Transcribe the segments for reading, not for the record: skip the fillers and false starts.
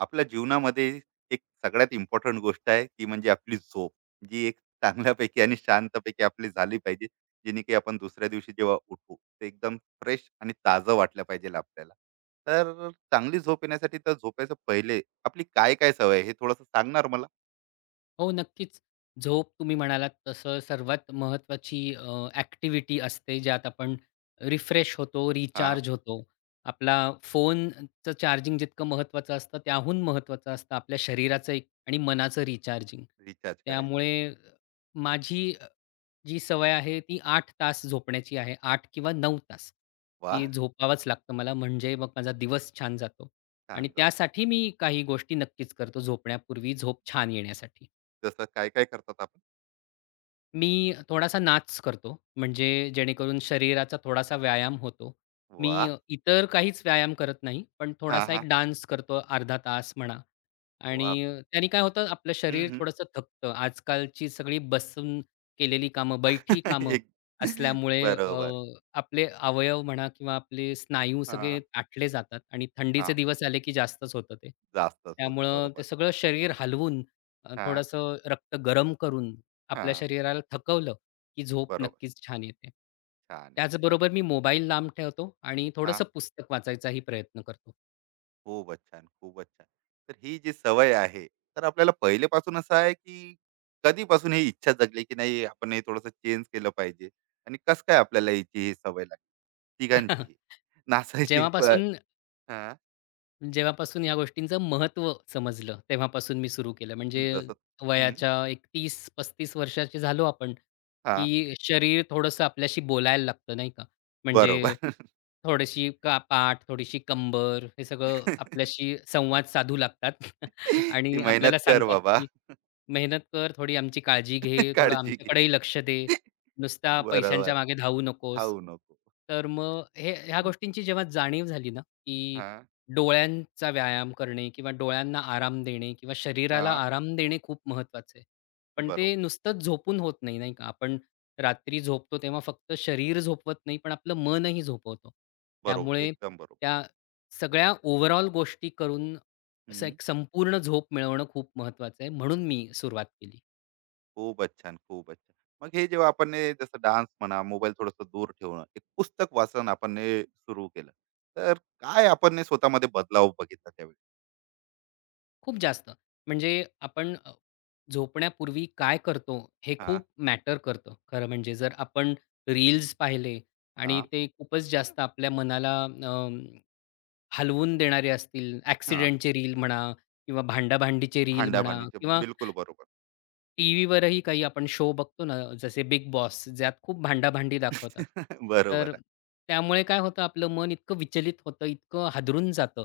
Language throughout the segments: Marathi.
आपल्या जीवनामध्ये एक सगळ्यात इम्पॉर्टंट गोष्ट आहे ती म्हणजे आपली झोप. जी एक चांगल्यापैकी आणि शांतपैकी आपली झाली पाहिजे. जेणे की आपण दुसऱ्या दिवशी जेव्हा उठू ते एकदम फ्रेश आणि ताजं वाटलं पाहिजे आपल्याला. तर चांगली झोप येण्यासाठी तर झोपायचं पहिले आपली काय काय सवय आहे हे थोडस सांगणार मला. हो, नक्कीच. झोप तुम्ही म्हणालात तसं सर्वात महत्त्वाची ॲक्टिव्हिटी असते, ज्यात आपण रिफ्रेश होतो, हा. रिचार्ज होतो. आपला फोनचं चार्जिंग जितकं महत्त्वाचं असतं, त्याहून महत्त्वाचं असतं आपल्या शरीराचं एक आणि मनाचं रिचार्जिंग. रिचार्ज करायचं. त्यामुळे माझी जी सवय आहे, ती 8 तास झोपण्याची आहे. 8 किंवा 9 तास. वा. ती झोपावंच लागतं मला, म्हणजे मग माझा दिवस छान जातो आणि छान जात. त्यासाठी मी काही गोष्टी नक्कीच करतो झोपण्यापूर्वी, झोप छान येण्यासाठी. जसं काय काय करतात आपण. मी थोडासा नाच करतो, म्हणजे जेणेकरून शरीराचा थोडासा व्यायाम होतो. मी वा. इतर काहीच व्यायाम करत नाही, पण हा थोडासा हा. एक डान्स करतो अर्धा तास म्हणा वा. आणि त्याने काय होतं आपलं हम्म, शरीर हम्म. थोडंसं थकतं. आजकालची सगळी बसून केलेली कामं, बैठी कामं एक. असल्यामुळे बरोबर. आपले अवयव म्हणा किंवा आपले स्नायू हा. सगळे ताठले जातात आणि हा. थंडीचे दिवस आले की जास्तच होतं ते. जास्तच होतो त्यामुळं ते बरोबर. सगळं शरीर हलवून हा. थोडंसं रक्त गरम करून आपल्या हां. शरीराला थकवलं, की झोप बरोबर. नक्कीच छान येते. छान आहे. अ, त्याचबरोबर मी मोबाईल लांब ठेवतो आणि हां. थोडंसं पुस्तक वाचायचाही प्रयत्न करतो. खूपच छान, खूपच छान. तर ही जी सवय आहे, तर आपल्याला पहिलेपासून असं आहे, की कधीपासून ही इच्छा जगली, की नाही आपण हे थोडंसं चेंज केलं पाहिजे? आणि कसं काय आपल्याला हिची ही सवय लागली तिघांचीही? नाचायची पण. जेव्हापासून हां. जेव्हापासून या गोष्टींचं महत्त्व समजलं, तेव्हापासून मी सुरू केलं. म्हणजे जसं. हं. वयाच्या एक 30-35 वर्षाचे झालो आपण, हां. की शरीर थोडंसं आपल्याशी बोलायला लागतं, नाही का? म्हणजे बरोबर. थोडीशी का पाठ, थोडीशी कंबर, हे सगळं आपल्याशी संवाद साधू लागतात की आणि मेहनत आपल्याला कर सांगतात, बाबा. की "मेहनत कर, थोडी आमची काळजी घे, थोडं काळजी घे. आमच्याकडेही लक्ष दे, नुसता पैशांच्या बरोबर, मागे धावू नकोस." धावू नको. तर मग हे ह्या गोष्टींची जेव्हा जाणीव झाली ना, की हां. डोळ्यांचा व्यायाम करणे किंवा डोळ्यांना आराम देणे किंवा शरीराला हां. आराम देणे खूप महत्त्वाचं आहे. पण बरोबर. ते नुसतंच झोपून होत नाही, नाही का? आपण रात्री झोपतो तेव्हा फक्त शरीर झोपवत नाही, पण आपलं मनही झोपवतो. बरोबर, त्यामुळे एकदम बरोबर. त्या सगळ्या ओव्हरऑल गोष्टी करून असं एक संपूर्ण झोप मिळवणं खूप महत्त्वाचं आहे. म्हणून मी सुरुवात केली. खूपच छान, खूपच छान. मग हे जेव्हा आपण हे जसं डान्स म्हणा, मोबाईल थोडंसं दूर ठेवणं, एक पुस्तक वाचन आपण हे सुरू केलं. तर काय आपण हे स्वतःमध्ये बदलाव बघितला त्यावेळी? खूप जास्त. म्हणजे आपण झोपण्यापूर्वी काय करतो हे हां. खूप मॅटर करतं खरं म्हणजे. जर आपण रील्स पाहिले आणि हां. ते खूपच जास्त आपल्या मनाला हलवून देणारे असतील, हां. ॲक्सिडेंटचे रील म्हणा किंवा भांडा-भांडीचे रील म्हणा भांडा-भांडीचे किंवा बिलकुल बरोबर. टीव्हीवरही काही आपण शो बघतो ना, जसे बिग बॉस ज्यात खूप भांडाभांडी दाखवतात. बरोबर तर आहे. त्यामुळे काय होतं आपलं मन इतकं विचलित होतं, इतकं हादरून जातं,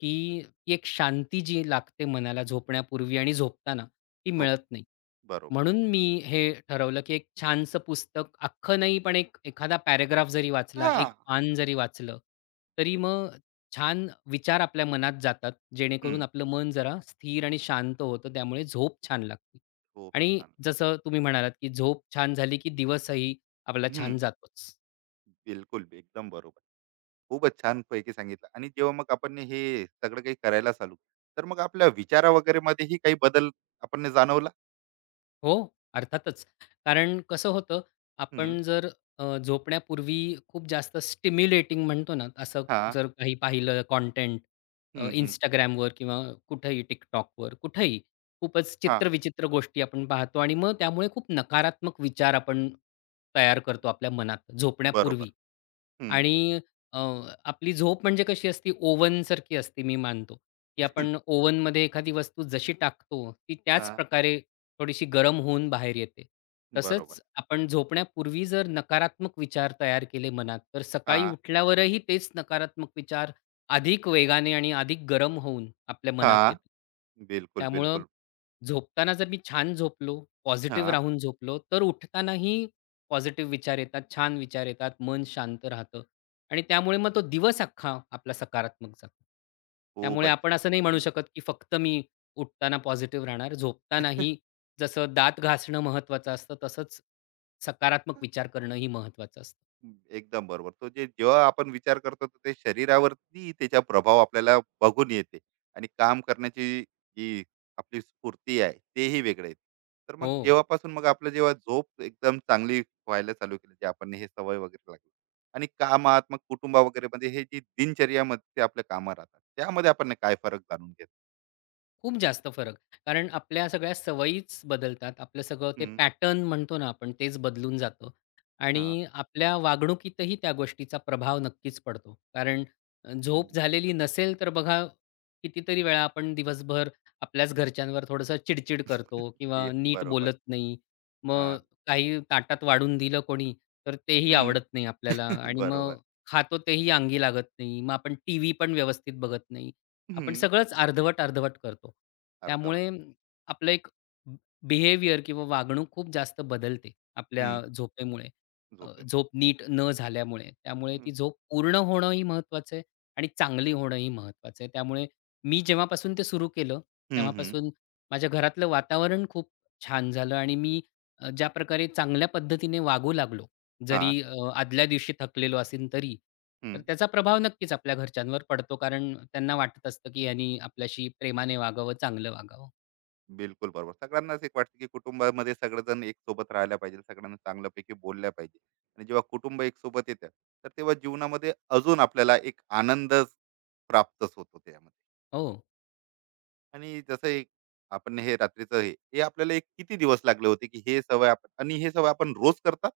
की ती एक शांती जी लागते मनाला झोपण्यापूर्वी आणि झोपताना ती हो, मिळत नाही. बरोबर. म्हणून मी हे ठरवलं, की एक छानसं पुस्तक अख्खं नाही, पण एक एखादा पॅराग्राफ जरी वाचला, हां. एक पान जरी वाचलं, तरी मग छान विचार आपल्या मनात जातात, जेणेकरून हं. आपलं मन जरा स्थिर आणि शांत होतं. त्यामुळे झोप छान लागते. खूप आणि छान. जसं तुम्ही म्हणालात, की झोप छान झाली, की दिवसही आपला हं. छान जातोच. बिलकुल, एकदम बरोबर. खूपच छानपैकी सांगितलं आणि जेव्हा मग आपण हे सगळं काही करायला चालू, तर मग आपल्या विचारा वगैरेमध्येही काही बदल आपण जाणवला? हो, अर्थातच. कारण कसं होतं, हं. आपण जर झोपण्यापूर्वी खूप जास्त स्टिम्युलेटिंग म्हणतो ना, असं हां. जर काही पाहिलं कंटेंट हं, हं. Instagramवर किंवा कुठेही TikTokवर, कुठेही खूपच हां. चित्रविचित्र गोष्टी आपण पाहतो आणि मग त्यामुळे खूप नकारात्मक विचार आपण तयार करतो आपल्या मनात बरोबर. झोपण्यापूर्वी. हं. आणि अ, आपली झोप म्हणजे कशी असती ओव्हनसारखी असते मी मानतो, की हां. आपण ओव्हनमध्ये एखादी वस्तू जशी टाकतो, ती त्याच हां. प्रकारे थोडीशी गरम होऊन बाहेर येते. बरोबर. तसंच आपण झोपण्यापूर्वी जर नकारात्मक विचार तयार केले मनात, तर सकाळी हां, उठल्यावरही तेच नकारात्मक विचार अधिक वेगाने आणि अधिक गरम होऊन आपल्या मनात हां. येतात. बिलकुल, त्यामुळं बिलकुल. झोपताना जर मी छान झोपलो, पॉझिटिव्ह हां, राहून झोपलो, तर उठतानाही पॉझिटिव्ह विचार येतात, छान विचार येतात, मन शांत राहतं आणि त्यामुळे मग तो दिवस अख्खा आपला सकारात्मक जातो. त्यामुळे खूपच. आपण असं नाही म्हणू हं. शकत, की फक्त मी उठताना पॉझिटिव्ह राहणार. झोपतानाही जसं दात घासणं महत्त्वाचं असतं, तसंच सकारात्मक विचार करणंही महत्त्वाचं असतं. एकदम बरोबर. तो जे जेव्हा आपण विचार करतो तर ते शरीरावरती त्याचा प्रभाव आपल्याला बघून येते आणि काम करण्याची जी आपली स्फूर्ती आहे, तेही वेगळं येते. तर मग हो. जेव्हापासून मग आपलं जेव्हा झोप एकदम चांगली व्हायला चालू केली, जे आपण हे सवय वगैरे लागली आणि कामात मग कुटुंब वगैरेमध्ये हे जी दिनचर्यामध्ये आपल्या कामं राहतात, त्यामध्ये आपण काय फरक जाणून घेतो? खूप जास्त फरक. कारण आपल्या सगळ्या सवयीच बदलतात. आपलं सगळं ते हं. पॅटर्न म्हणतो ना आपण तेच बदलून जातं हां. आणि आपल्या वागणुकीतही त्या गोष्टीचा प्रभाव नक्कीच पडतो. कारण हं, झोप झालेली नसेल तर बघा कितीतरी वेळा आपण दिवसभर आपल्याच घरच्यांवर थोडंसं चिड करतो किंवा ते नीट बरोबर. बोलत नाही. मग हां. काही ताटात वाढून दिलं कोणी तर तेही हं. आवडत नाही आपल्याला आणि बरोबर. मग खातो तेही अंगी लागत नाही. मग आपण टीव्ही पण व्यवस्थित बघत नाही. आपण हं. सगळंच अर्धवट-अर्धवट करतो. अर्धवट. त्यामुळे आपलं एक ब बिहेवियर किंवा वागणूक खूप जास्त बदलते आपल्या हं. झोपेमुळे. झोपेमध्ये. झोप नीट न झाल्यामुळे. त्यामुळे हं. ती झोप पूर्ण होणंही महत्त्वाचं आहे आणि चांगली होणंही महत्त्वाचं आहे. त्यामुळे मी जेव्हापासून ते सुरू केलं, हं, हं. तेव्हापासून माझ्या घरातलं वातावरण खूप छान झालं आणि मी ज्या प्रकारे चांगल्या पद्धतीने वागू लागलो जरी हां. आदल्या दिवशी थकलेलो असेन तरी. हं. तर त्याचा प्रभाव नक्कीच आपल्या घरच्यांवर पडतो कारण त्यांना वाटत असतं, की ह्यानी आपल्याशी प्रेमाने वागावं, चांगलं वागावं. बिलकुल बरोबर. सगळ्यांनाच एक वाटतं, की कुटुंबामध्ये सगळेजण एक सोबत राहायला पाहिजे. सगळ्यांना चांगल्यापैकी बोलल्या पाहिजे. आणि जेव्हा कुटुंब एक सोबत येतं, तर तेव्हा जीवनामध्ये अजून आपल्याला एक आनंद प्राप्तच होतो त्यामध्ये. हो. आणि जसं एक आपण हे रात्रीचं हे, हे आपल्याला एक किती दिवस लागले होते, की हे सवय आपण आणि हे सवय आपण रोज करतात?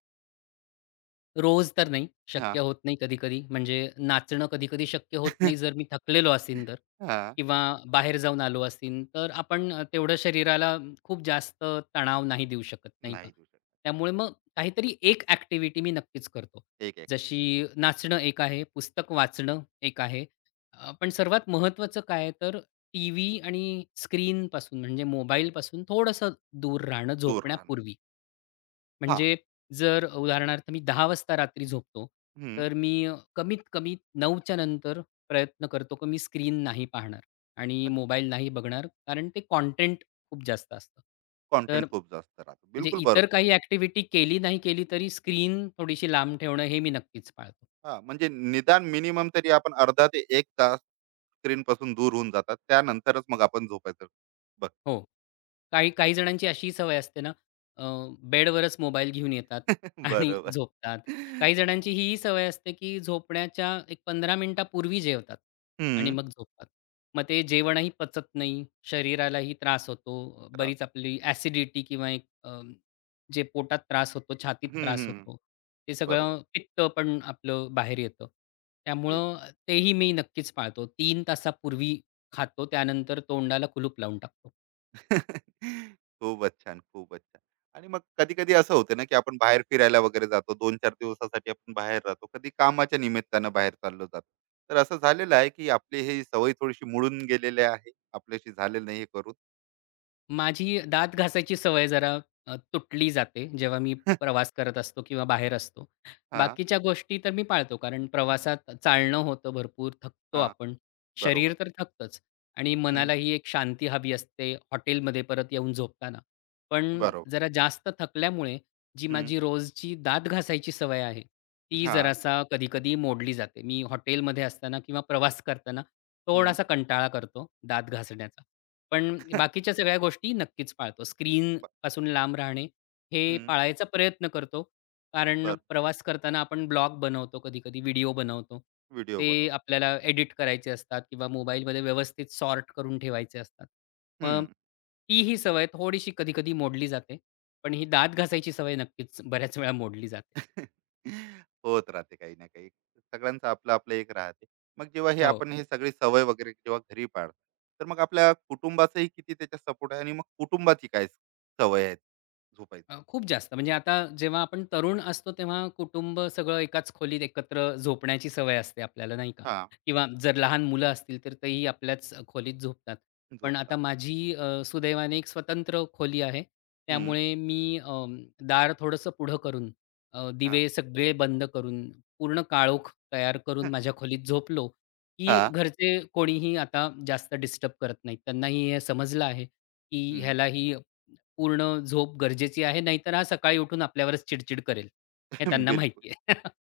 रोज तर नाही, हां. शक्य होत नाही कधी-कधी. म्हणजे नाचणं कधी-कधी शक्य होत नाही जर मी थकलेलो असीन तर हां. किंवा बाहेर जाऊन आलो असीन, तर आपण तेवढं शरीराला खूप जास्त तणाव नाही देऊ शकत, नाही का? नाही. दिवस. त्यामुळे मग काहीतरी एक ॲक्टिव्हिटी मी नक्कीच करतो. एक ऍक्टिव्हिटी. जशी नाचणं एक आहे, पुस्तक वाचणं एक आहे. पण सर्वात महत्त्वाचं काय आहे तर टीव्ही आणि स्क्रीनपासून म्हणजे मोबाईलपासून थोडंसं दूर राहणं दूर राहणं. झोपण्यापूर्वी. हा. म्हणजे जर उदाहरणार्थ मी 10 वाजता रात्री झोपतो, हम्म. तर मी कमीत कमी 9च्या नंतर प्रयत्न करतो, की मी स्क्रीन नाही पाहणार आणि मोबाईल नाही बघणार. कारण ते कॉन्टेंट खूप जास्त असतं. कॉन्टेंट तर खूप जास्त राहतो, म्हणजे बिलकुल इतर बरोबर. काही ॲक्टिव्हिटी केली नाही केली तरी स्क्रीन थोडीशी लांब ठेवणं हे मी नक्कीच पाळतो. हा, म्हणजे निदान मिनिमम तरी आपण अर्धा ते एक तास स्क्रीन पासून दूर होऊन जातात त्यानंतरच मग आपण झोपायचं बघ. हो. काही काही जणांची अशीही सवय असते ना, अ, बेडवरच मोबाईल घेऊन येतात आणि बरोबर. झोपतात. काही जणांची हीही सवय असते, की झोपण्याच्या एक 15 मिनिटापूर्वी जेवतात आणि हम्म. मग झोपतात. मग ते जेवणही पचत नाही, शरीरालाही त्रास होतो. त्रास. बरीच आपली ॲसिडिटी किंवा एक जे पोटात त्रास होतो, छातीत हम्म त्रास हम्म, हम्म. होतो. ते बरोबर. सगळं पित्त पण आपलं बाहेर येतं. ते. त्यामुळं तेही मी नक्कीच पाळतो. 3 तासापूर्वी खातो, त्यानंतर तोंडाला कुलूप लावून टाकतो. खूपच छान, खूपच छान. आणि मग कधी-कधी असं होतं ना, की आपण बाहेर फिरायला वगैरे जातो. 2-4 दिवसासाठी आपण बाहेर राहतो. कधी कामाच्या निमित्तानं बाहेर चाललो जातो. तर असं झालेलं आहे, की आपली ही सवय थोडीशी मुडून गेलेली आहे. आपल्याशी झालेलं नाही हे करून. माझी दात घासायची सवय जरा तुटली जाते जेव्हा मी प्रवास करत असतो किंवा बाहेर असतो. हां, बाकीच्या गोष्टी तर मी पाळतो कारण प्रवासात चालणं होतं भरपूर, थकतो हां. आपण. शरीर बरोबर. तर थकतंच आणि हं. मनालाही एक शांती हवी असते हॉटेलमध्ये परत येऊन झोपताना. पण बरोबर. जरा जास्त थकल्यामुळे जी हं. माझी रोजची दात घासायची सवय आहे, ती हां. जरासा कधी मोडली जाते. मी हॉटेलमध्ये असताना किंवा प्रवास करताना हं. थोडासा कंटाळा करतो दात घासण्याचा. पण बाकीच्या सगळ्या गोष्टी नक्कीच पाळतो. स्क्रीनपासून लांब राहणे, हे हं. पाळायचा प्रयत्न करतो. कारण बरं. प्रवास करताना आपण ब्लॉग बनवतो कधी-कधी, व्हिडिओ बनवतो. व्हिडिओ ते बनवतो. आपल्याला एडिट करायचे असतात किंवा मोबाईलमध्ये व्यवस्थित सॉर्ट करून ठेवायचे असतात. मग ती ही सवय थोडीशी कधी-कधी मोडली जाते. पण ही दात घासायची सवय नक्कीच बऱ्याच वेळा मोडली जाते. होत राहते काही ना काही. सगळ्यांचं आपलं-आपलं एक राहते. मग जेव्हा हे हो. आपण हे सगळी सवय वगैरे जेव्हा घरी पाळतो, तर मग आपल्या कुटुंबाचाही किती त्याच्या सपोर्ट आहे आणि मग कुटुंबाची काय सवय आहे झोपायचं? खूप जास्त. म्हणजे आता जेव्हा आपण तरुण असतो, तेव्हा कुटुंब सगळं एकाच खोलीत एकत्र झोपण्याची सवय असते आपल्याला, नाही का? हां. किंवा जर लहान मुलं असतील, तर तेही आपल्याच खोलीत झोपतात. पण झोपतात. आता माझी सुदैवाने एक स्वतंत्र खोली आहे. हं. त्यामुळे मी दार थोडंसं पुढं करून, हां. दिवे सगळे बंद करून, पूर्ण काळोख तयार करून माझ्या खोलीत झोपलो, की हां. घरचे कोणीही आता जास्त डिस्टर्ब करत नाहीत. त्यांनाही हे समजलं आहे, की हं. ह्याला पूर्ण झोप गरजेची आहे, नाहीतर हा सकाळी उठून आपल्यावरच चिड-चिड करेल. हे त्यांना बिलकुल. माहिती आहे.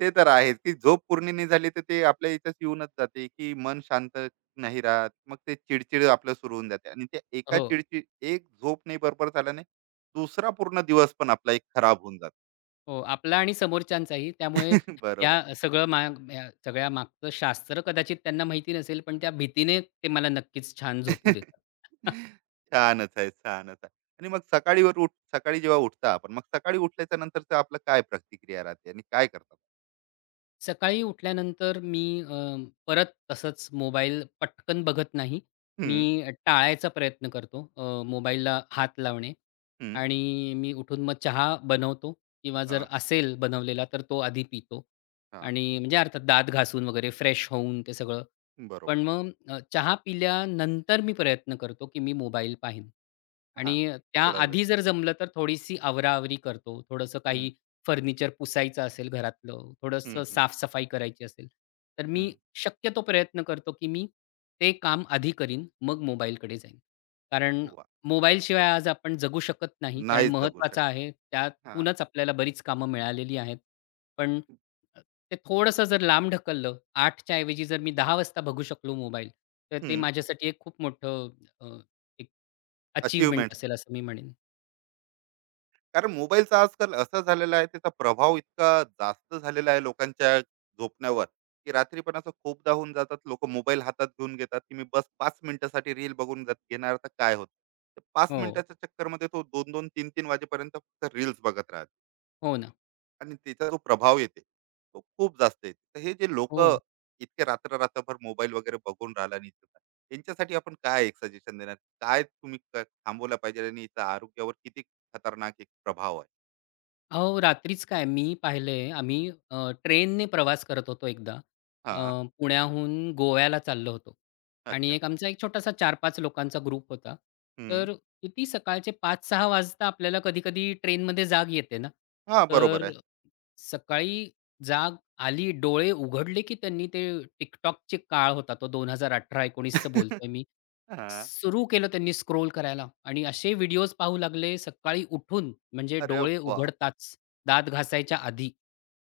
ते तर आहेच की झोप पूर्ण नाही झाली तर ते आपल्या याच्यात येऊनच जाते की मन शांत नाही राहत. मग ते चिडचिड आपलं सुरू होऊन जाते आणि त्या एका हो, चिडचिड एक झोप नाही बरोबर झाल्याने दुसरा पूर्ण दिवस पण आपला एक खराब होऊन जातो. हो. आपला आणि समोरच्यांचाही. त्यामुळे बरोबर. या सगळं मा या सगळ्या मागचं शास्त्र कदाचित त्यांना माहिती नसेल, पण त्या भीतीने ते मला नक्कीच छान झोपू देतात. छानच आहे, छानच आहे. आणि मग सकाळी वर उठ सकाळी जेव्हा उठता आपण, मग सकाळी उठल्याच्या नंतरच आपलं काय प्रतिक्रिया राहते आणि काय करतात? सकाळी उठल्यानंतर मी परत तसंच मोबाईल पटकन बघत नाही. मी हं, टाळायचा प्रयत्न करतो मोबाईलला हात लावणे हं. आणि मी उठून मग चहा बनवतो किंवा जर हां, असेल बनवलेला तर तो आधी पितो हां. आणि म्हणजे अर्थात दात घासून वगैरे फ्रेश होऊन ते सगळं पण बरोबर. मग चहा पिल्यानंतर मी प्रयत्न करतो, की मी मोबाईल पाहीन हां, आणि थोडा वेळ. त्याआधी जर जमलं तर थोडीशी आवराआवरी करतो. थोडंसं हं, काही फर्निचर पुसायचं असेल घरातलं, हं, थोडंसं हं, साफ करायची असेल, तर हं. मी शक्यतो प्रयत्न करतो, की मी ते काम आधी करीन, मग मोबाईलकडे जाईन. कारण वाह! मोबाईलशिवाय आज आपण जगू शकत नाही, कारण नाहीच जगू महत्त्वाचा शकत. आहे. हां. त्यातूनच आपल्याला बरीच कामं मिळालेली आहेत. पण अ, ते थोडंसं जर लांब ढकललं, 8 च्या ऐवजी जर मी 10 वाजता बघू शकलो मोबाईल, तर ते हं. माझ्यासाठी एक खूप मोठं अ, एक अचीव्हमेंट असेल असं मी म्हणेन. कारण मोबाईलचा आजकाल असं झालेला आहे, त्याचा प्रभाव इतका जास्त झालेला आहे लोकांच्या झोपण्यावर, की रात्री पण असं खूपदा होऊन जातात लोक मोबाईल हातात घेऊन घेतात की मी बस पाच मिनिटासाठी रील बघून जात घेणार, तर काय होत, तर पाच हो. मिनिटाच्या चक्करमध्ये तो दोन दोन तीन तीन वाजेपर्यंत फक्त रील्स बघत राहते. हो ना. आणि त्याचा जो प्रभाव येते तो खूप जास्त येते, तर हे जे लोक हो. इतके रात्र रात्रभर मोबाईल वगैरे बघून राहिला आणि इतकं काय, यांच्यासाठी आपण काय एक सजेशन देणार, काय तुम्ही थांबवलं पाहिजे आणि याचा आरोग्यावर किती खतरनाक एक प्रभाव आहे. अहो, रात्रीच काय मी पाहिलंय आम्ही ट्रेनने प्रवास करत होतो एकदा. अ, हा. पुण्याहून गोव्याला चाललो होतो आणि अच्छा. एक आमचा एक छोटासा 4-5 लोकांचा ग्रुप होता. हं. तर किती सकाळचे पाच सहा वाजता आपल्याला कधी-कधी ट्रेनमध्ये जाग येते ना. हां, बरोबर तर आहे. सकाळी जाग आली, डोळे उघडले की त्यांनी ते TikTokची काळ होता तो 2018-19 बोलतोय मी. हां. सुरू केलं त्यांनी स्क्रोल करायला आणि असे व्हिडिओज पाहू लागले सकाळी उठून म्हणजे अरे डोळे वाह! उघडताच, दात घासायच्या आधी.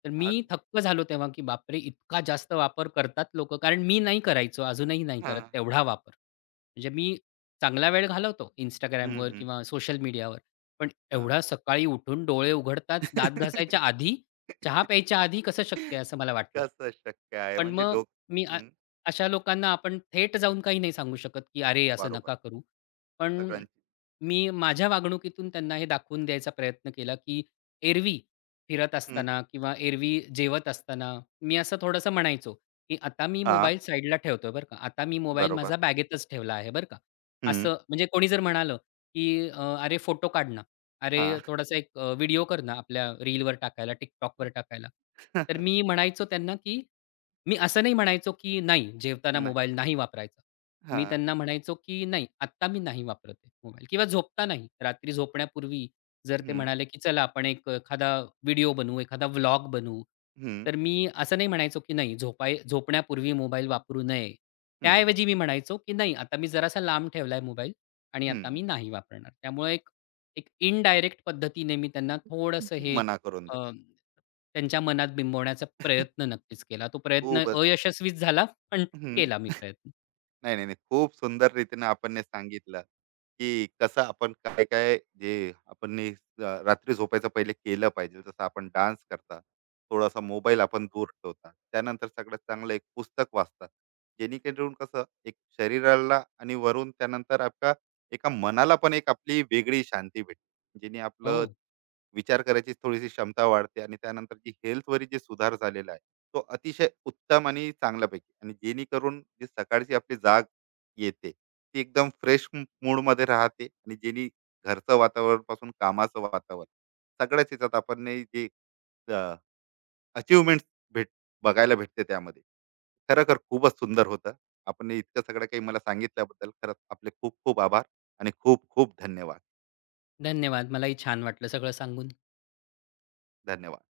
तर आज. मी थक्क झालो तेव्हा, की बापरे! इतका जास्त वापर करतात लोकं. कारण मी नाही करायचो, अजूनही नाही करत हां. तेवढा वापर. म्हणजे मी चांगला वेळ घालवतो हं, Instagramवर हं. किंवा सोशल मीडियावर. पण हां. एवढा सकाळी उठून डोळे उघडताच, दात घासायच्या आधी, चहा प्यायच्या आधी कसं शक्य आहे असं मला वाटलं. कसं शक्य आहे, पण म्हणजे मग डोक. मी हं, अशा लोकांना आपण थेट जाऊन काही नाही सांगू शकत, की "अरे, असं बरोबर. नका करू." पण सगळ्यांची. मी माझ्या वागणुकीतून त्यांना हे दाखवून द्यायचा प्रयत्न केला, की एरवी फिरत हं. असताना किंवा एरवी जेवत असताना मी असं थोडंसं म्हणायचो, की "आता मी हां, मोबाईल साईडला ठेवतोय बरं का. आता मी मोबाईल बरोबर. माझा बॅगेतच ठेवला आहे बरं का." हं. असं म्हणजे कोणी जर म्हणालं, की अरे, फोटो काढ ना. अरे, हां. थोडासा एक व्हिडिओ कर ना आपल्या रीलवर टाकायला, TikTokवर टाकायला." तर मी म्हणायचो त्यांना, की मी असं नाही म्हणायचो, की नाही जेवताना नाही. मोबाईल नाही वापरायचा. मी हां. त्यांना म्हणायचो, की "नाही, आत्ता मी नाही वापरत आहे मोबाईल" किंवा झोपतानाही. रात्री झोपण्यापूर्वी जर ते हं. म्हणाले, की "चला आपण एक एखादा व्हिडिओ बनवू, एखादा व्लॉग बनवू." हं, तर मी असं नाही म्हणायचो, की "नाही, झोपण्यापूर्वी मोबाईल वापरू नये." हं, त्याऐवजी मी म्हणायचो, की "नाही, आता मी जरासा लांब ठेवलाय मोबाईल आणि आता हं. मी नाही वापरणार." त्यामुळे एक एक इनडायरेक्ट पद्धतीने मी त्यांना थोडंसं हे मना करून देतो. त्यांच्या मनात बिंबवण्याचा प्रयत्न नक्कीच केला. तो प्रयत्न खूपच. अयशस्वीच झाला, पण केला मी प्रयत्न. नाही, नाही, नाही. खूप सुंदर रीतीने आपण सांगितलं, की कसं आपण काय-काय जे आपण हे, रात्री झोपायचं पहिले केलं पाहिजे. जसं आपण डान्स करता, थोडासा मोबाईल आपण दूर ठेवतात. त्यानंतर सगळ्यात चांगलं एक पुस्तक वाचतात. जेणेकरून कसं एक शरीराला आणि वरून त्यानंतर आपल्या एका मनाला पण एक आपली वेगळी शांती भेटते. जेणे आपलं हो, विचार करायची थोडीशी क्षमता वाढते आणि त्यानंतर जी हेल्थवरील जे सुधार झालेला आहे, तो अतिशय उत्तम आणि चांगल्यापैकी आणि जेणेकरून जी सकाळची आपली जाग येते, ती एकदम फ्रेश मूडमध्ये राहते आणि जेणे घरचं वातावरण पासून कामाचं वातावरण सगळ्याच ह्याच्यात आपण नाही जे अ, अचीव्हमेंट्स भेट बघायला भेटते त्यामध्ये. खरोखर खूपच सुंदर होतं. आपण ने इतकं सगळं काही मला सांगितल्याबद्दल खरंच आपले खूप खूप आभार आणि खूप खूप धन्यवाद. धन्यवाद. मलाही छान वाटलं सगळं सांगून. धन्यवाद.